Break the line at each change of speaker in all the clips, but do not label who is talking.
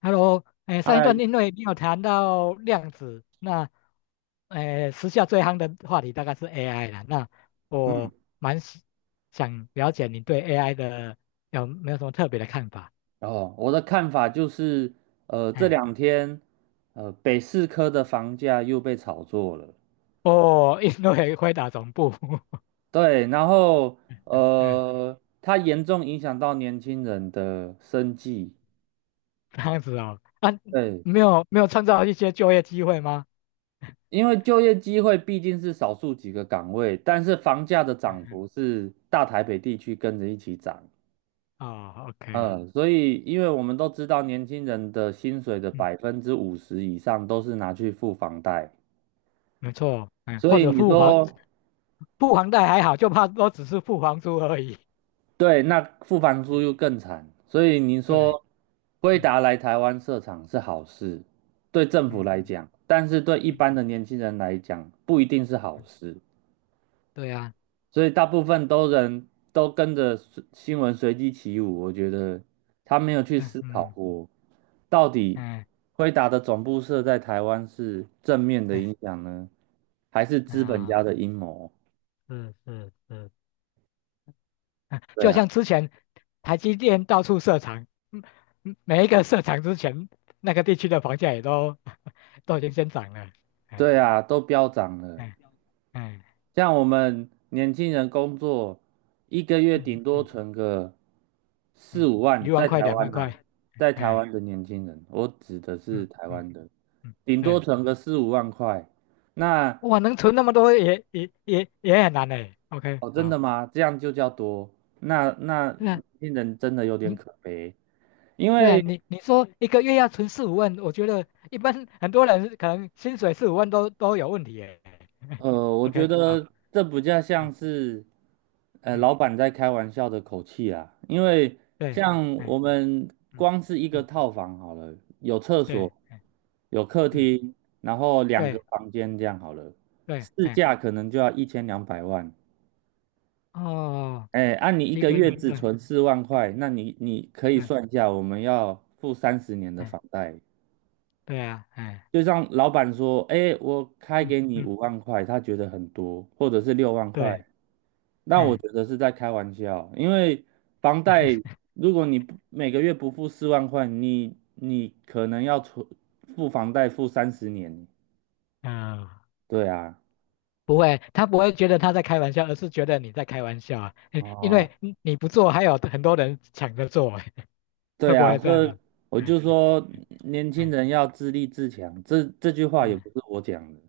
Hello，哎，上一
哎，
段因为你有谈到量子，那，哎，时下最夯的话题大概是 AI 了。那
嗯，
我蛮喜想了解你对 AI 的有没有什么特别的看法？
哦，我的看法就是，这
哎，
两天，北四科的房价又被炒作了，
哦，因为回答总部，
对，然后，
嗯，
它严重影响到年轻人的生计，
这样子哦，啊，
对，
没有没有创造一些就业机会吗？
因为就业机会毕竟是少数几个岗位，但是房价的
嗯
涨
嗯，
幅是大台北地区跟着一起涨，
哦，OK，
所以因为我们都知道年轻人的薪水的
嗯，
50%以上都是拿去付房贷。
没错，嗯，
所
或
以
者
你说，
付房贷还好，就怕都只是付房租而已。
对，那付房 租
嗯
又更惨，所以你
对，
说辉
嗯
达来台湾设厂是好事，对政府
嗯。
来讲，但是对一
嗯
般的
嗯
年轻人来讲不一定是好
嗯，
事，
对呀、
所以大部分都人都跟着随新闻随机起舞，我觉得他没有去
嗯
思考
嗯
过，到底
嗯
辉达的总部设在台湾是正面的
嗯
影响呢，还是资本
啊，
家的阴谋？
是是是，嗯
对
就
啊，
像之前台积电到处设厂，嗯，嗯每一个设厂之前，那个地区的房价也都 都已经先涨了，哎
对啊，都飙涨了。
哎哎，
像我们年轻人工作，一个月
嗯
顶多
嗯
存个四
嗯，
五万，
一万
在
块
台
两万
湾呐、
块，
在台
哎
湾的年轻人，我指的是
嗯
台
嗯
湾的，
嗯，
顶多
对，
存个4、5万块。那
哇，能存那么多也很难嘞，OK，
哦，真
好，
的吗？这样就叫多？那
对啊，
年轻人真的有点
你
可悲，因
对啊，
为
你说一个月要存四五万，我觉得一般很多人可能薪水四五万都有问题耶。
呃，我觉
OK，好，
得这比较
嗯
像是，
嗯，
老板在开玩笑的口气啊。因为
对，
像
哎
我们
嗯
光是一个
嗯
套房好了，有厕
对，
所，
哎
有客
嗯
厅，然后两个
对
房间这样好了，
对，
市
哎
价可能就要1,200万。
哦，
哎，你一
一
个
个
月
人
只
对，
存四万
哎
块，那你你可以
对，
算一下，我们要付三十年的
哎
房贷。
对啊，哎
就像老板说，哎，我开
嗯
给你
嗯
五万块，他觉得很多，或者是6万块。
对，
那我
哎
觉得是在开玩笑，因为房贷，如果你不每个月不付四万块，你可能要存付房贷付三十年。
嗯、呃
对啊，
不会，他不会觉得他在开玩笑，而是觉得你在开玩笑啊，哎因
哦，
为你不做，还有很多人抢着做，哎会
对
不
啊，
会这样
所以
子？
我 就说年
嗯
轻
嗯。
人要自立自强，这句话也
嗯，
不是我讲的，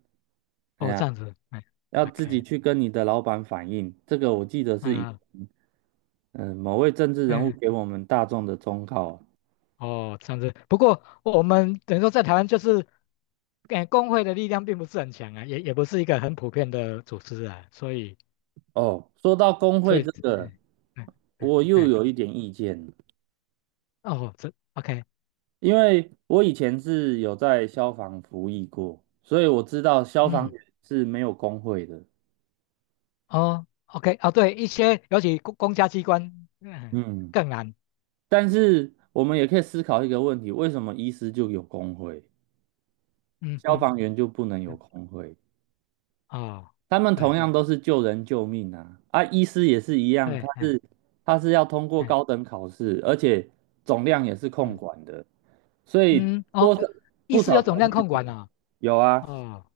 哎
哦，
呀，
这样子，哎
要自己
，OK，
去跟你的老板反映。这个我记得是以
嗯
某位政治人物
嗯，
给我们大众的忠告。
哦，这样子。不过我们等于说在台湾就是，哎，工会的力量并不是很强啊，也不是一个很普遍的组织啊，所以
哦，说到工
所
会
以，
这个，
哎哎哎，
我又
哎
有一点意见。
哦，这 OK，
因为我以前是有在消防服役过，所以我知道消防
嗯，
员是没有工会的。
哦，OK，哦，对，一些尤其公家机关，嗯，
嗯，
更难，
但是我们也可以思考一个问题：为什么医师就有工会，
嗯
消
嗯，
防员就不能有
嗯
工会？
哦，
他们同
对
样都是救人救命啊！啊，医师也是一样，
对，
他
哎
是他是要通过
哎
高等考试，而且总量也是控
嗯
管的，所以
嗯，
多
哦，
少
意
不
思
少
有
层
总量
面
控管啊，
有啊。
哦。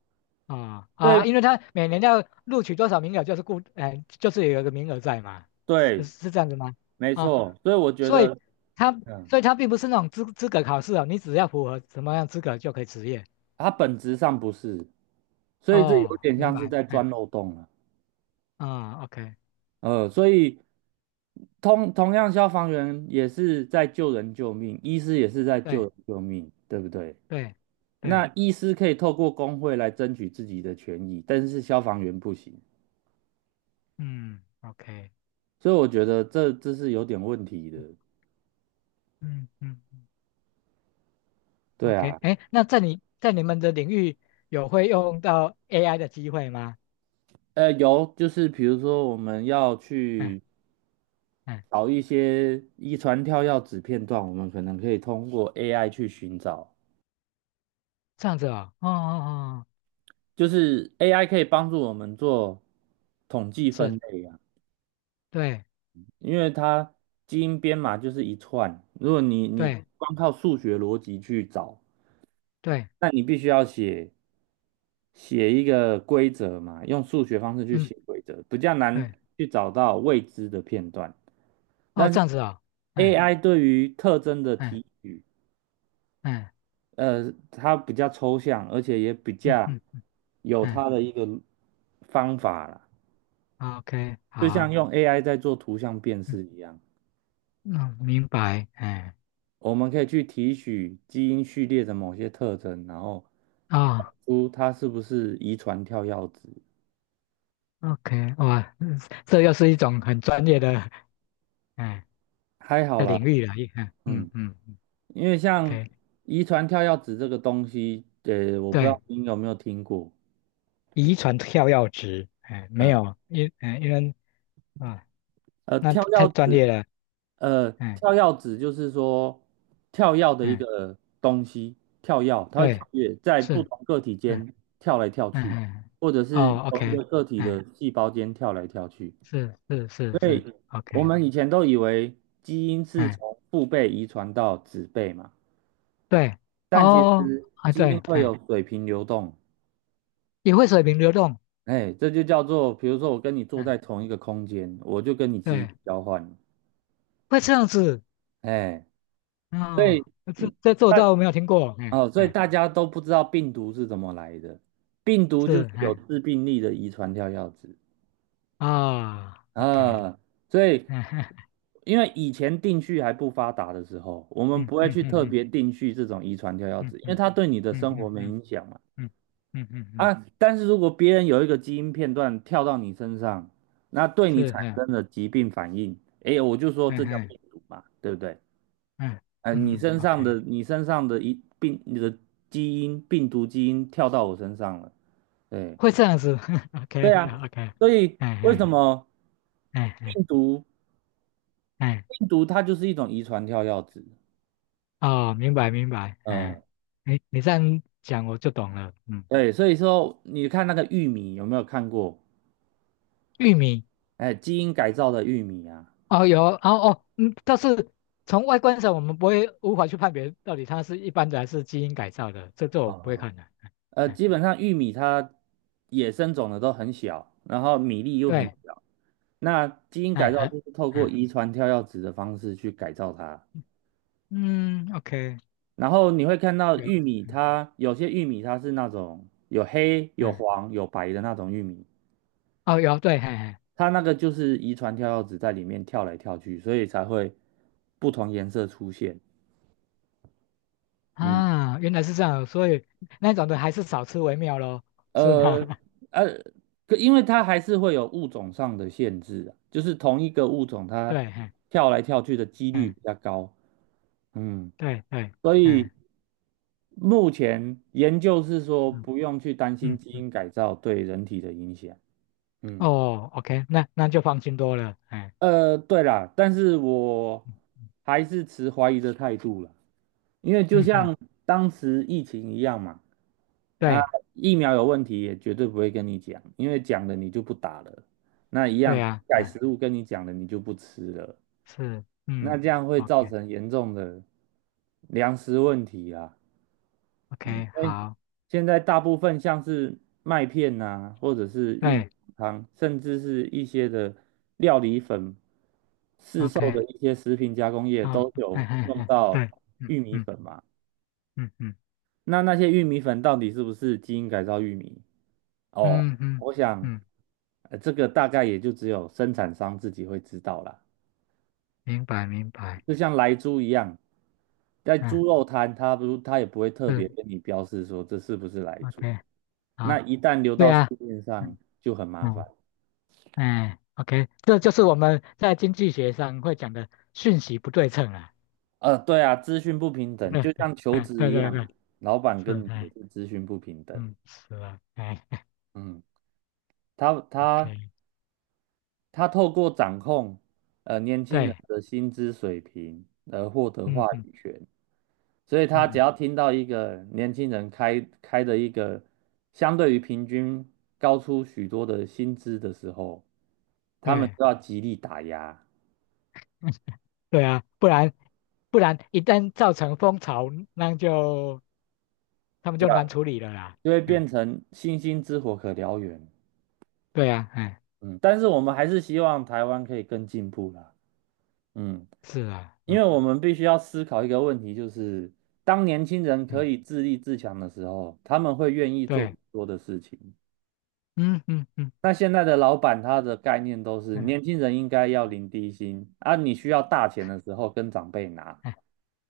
啊
所以
啊，因为他每年要录取多少名额，就是固，哎、就是有一个名额在嘛，是
对，
是这样子吗？
没
啊，
错，所以我觉
所以
得。
他
嗯
并不是那种资格考试哦，你只要符合什么样资格就可以执业。
它本质上不是，所以这有
哦，
点
明
像是
白，
在
哎，
钻漏洞了。
啊，OK，
所以同样，消防员也是在救人救命，医师也是在救
对
人救命，对不对？
对对，
那医师可以透过工会来争取自己的权益，但是消防员不行，
嗯，OK，
所以我觉得这是有点问题的。
嗯嗯嗯
对
，OK，
啊，
哎，那在你在你们的领域有会用到 AI 的机会吗？
有就是比如说我们要
嗯
去
嗯，
找一些遗传跳药子片段，我们可能可以通过 AI 去寻找。
这样子哦，哦哦哦，
就是 AI 可以帮助我们做统计分
是，
类啊，
对
因为它基因编码就是一串，如果你你
对
光靠数学逻辑去找，
对。
那你必须要写一个规则嘛，用数学方式去
嗯，
写规则，比较难
对，
去找到未知的片段。
哦，
但
这
是
样子哦，嗯
AI 对于特征的
嗯，
提取，
嗯
它比较抽象，而且也比
嗯
较
嗯
有
嗯
它的一个方法啦。
o k
就像
好，
用 AI 在做图像辨
嗯
识一样，
嗯，明白，哎，
我们可以去提取基因序列的某些特征，然后找
哦
出它是不是遗传跳药子。
，OK，哇，嗯这又是一种很专业的哎
还好
的
啦，
领域了，一嗯嗯
嗯，
嗯嗯
因为像
，OK，
遗传跳药子这个东西，我不知道
对，
您有没有听过，
遗传跳跃值，哎，没
嗯，
有，因为啊，
呃，
那
跳
太
药
专
子
业了，哎
跳药指就是说跳药的一
哎，
个东西，跳药它会
对，
跳跃在
是，
不同个体
嗯
间跳来跳
嗯嗯，
去，
哎
或者是
哦
同一
，OK，
个个体
哎，
的细胞间跳来跳去。
是是是是，OK，
我们以前都以为基因是
哎。
从父辈遗传到子辈嘛，
对，
但其
哦，
实
啊
基因
对，
会
哎，
有水平流动，
也会水平流动，
哎，这就叫做，比如说我跟你坐
嗯，
在同一个空间，我就跟你基因
对，
交换，
会这样子，
哎，所
哦，
以。
这
嗯。
这这我
那
倒没有听过，哎
哦，所以
哎，
大家都不知道病毒是怎么来的，病毒就
是，
是有
哎，
致病力的遗传跳药子
啊，OK，
啊，所以 因为以前定序还不发达的时候，我们
嗯
不会
嗯
去
嗯
特
嗯
别定序这种遗传跳药
嗯
子，因为
嗯
它对你的
嗯
生活
嗯嗯嗯
没
嗯
影响嘛。
嗯嗯，嗯
啊，但是如果别人有一个基因片段跳到你身上，那对你
是，
产
哎
生了疾病反应，哎，我就说
哎
这叫
哎
病毒嘛，对不对？
哎，
你
嗯
身上
，OK，
的你身上的一病，你的基因病毒基因跳到我身上了。对，
会这样子 ，OK
对啊，
啊 OK，
所以
哎
为什
哎
么
哎哎
病毒
哎，
病毒它就是一种遗传跳跃子？
哦，明白明白，哎，
嗯，
你这样讲我就懂了，嗯，
对，所以说你看那个玉米有没有看过？
玉米。
哎，基因改造的玉米啊，
哦，有哦，哦，嗯，但是从外观上，我们不会无法去判别到底它是一般的还是基因改造的，这我不会
哦，
看的。哎，哎
基本上玉米它野生种的都很小，然后米粒又很
对，
小，那基因
哎，
改造就
还，
是透过
哎，
遗传跳跃子的方式去改造它。
嗯，OK，
然后你会看到
有，
玉米它，有些玉米它是那种有黑、有
嗯，
黄、有白的那种玉米，
哦，有，对，嘿嘿，
它那个就是遗传跳跃子在里面跳来跳去，所以才会不同颜色出现。嗯，
啊，原来是这样，所以那种的还是少吃为妙咯，是吗？
呃 呃，可因为它还是会有物种上的限制啊，就是同一个物种它
对，嘿，
跳来跳去的几率
嗯，
比较高。嗯，
对对，
所以
嗯
目前研究是说
嗯
不用去担心
嗯
基
嗯，
因改造对人体的影响。嗯，
哦，OK，那就放心多了，哎，
对啦，但是我
嗯嗯，
还是持怀疑的态度啦。因为就
嗯嗯
像当时疫情一样嘛，啊，
对
疫苗有问题也绝对不会跟你讲，因为讲了你就不打了。那一
对
样
啊，
改
嗯，
食物跟你讲了，你就不吃了。
是，
那
嗯。
这样会
OK
造成严重的粮食问题啊。因
OK，
为
好，
现在大部分像是麦片呐、或者是玉米
对
汤，甚至是一些的料理粉，市售的
，OK，
一些食品加工业
哦，
都
哎
有
哎
用
哎，
到
对，嗯
玉米
嗯
粉嘛。
嗯嗯
那那些玉米粉到底是不是基因改造玉米？哦，
嗯嗯
我想，
嗯，
这个大概也就只有生产商自己会知道啦。
明白明白，
就像莱猪一样，在
嗯
猪肉摊，他也不会特
是
别跟你标示说这是不是莱猪。
，OK，好，
那一旦流
对
到市
啊，
面上，
嗯
就很麻烦。
嗯，哎，OK，这就是我们在经济学上会讲的讯息不对称啊，
对啊，资讯不平等，
对，
就像求
哎，
职
对
一
对对，
样，老板
是，
跟你也
哎，
是资讯不平等。
嗯，是啊，哎
嗯，他他
，OK，
他透过掌控年轻人
对，
的薪资水平而获得话
嗯嗯
语权，所以他只
嗯，
要听到一个年轻人开的一个相对于平均高出许多的薪资的时候，他们
对
就要极力打压，
对啊，不然一旦造成风潮，那就。他们就难处理了啦。
就会
嗯，
变成星星之火可燎原。
对啊，哎，
嗯，但是我们还是希望台湾可以更进步啦。嗯。
是啊，
因
嗯
为我们必须要思考一个问题，就是当年轻人可
嗯，
以自立自强的时候，他们会愿意做
对，
更多的事情。
嗯嗯嗯
那现在的老板他的概念都是
嗯，
年轻人应该要领低薪，啊，你需要大钱的时候跟长辈拿。
哎，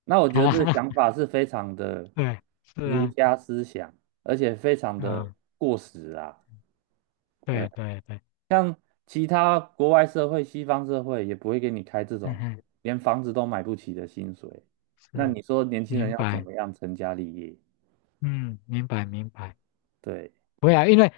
那我 觉得
好，
这个想法是非常的
对，是
儒
啊，
家思想，而且非常的
啊、
过时啊。对
对对对，
像其他国外社会、西方社会也不会给你开这
嗯
种
嗯，
连房子都买不起的薪水。那
是，
你说年轻人
明
要怎
白，
么样成家立业？
嗯，明白明白。
对，
不要，因为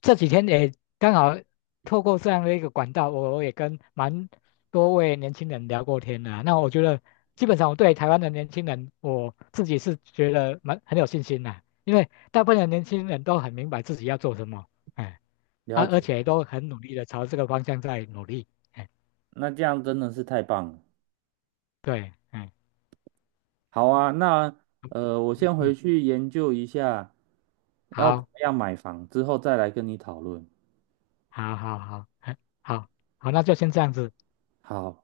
这几天也刚好透过这样的一个管道，我也跟蛮多位年轻人聊过天的啊那我觉得，基本上我对台湾的年轻人，我自己是觉得蛮很有信心的，因为大部分的年轻人都很明白自己要做什么。哎，
了
啊，而
解。
且都很努力的朝这个方向在努力。哎，
那这样真的是太棒了。
对，哎，
好啊，那我
嗯
先回
嗯，
去研究一下要怎
好，
么样买房，之后再来跟你讨论。
好，好，好，哎，好，好，那就先这样子。
好。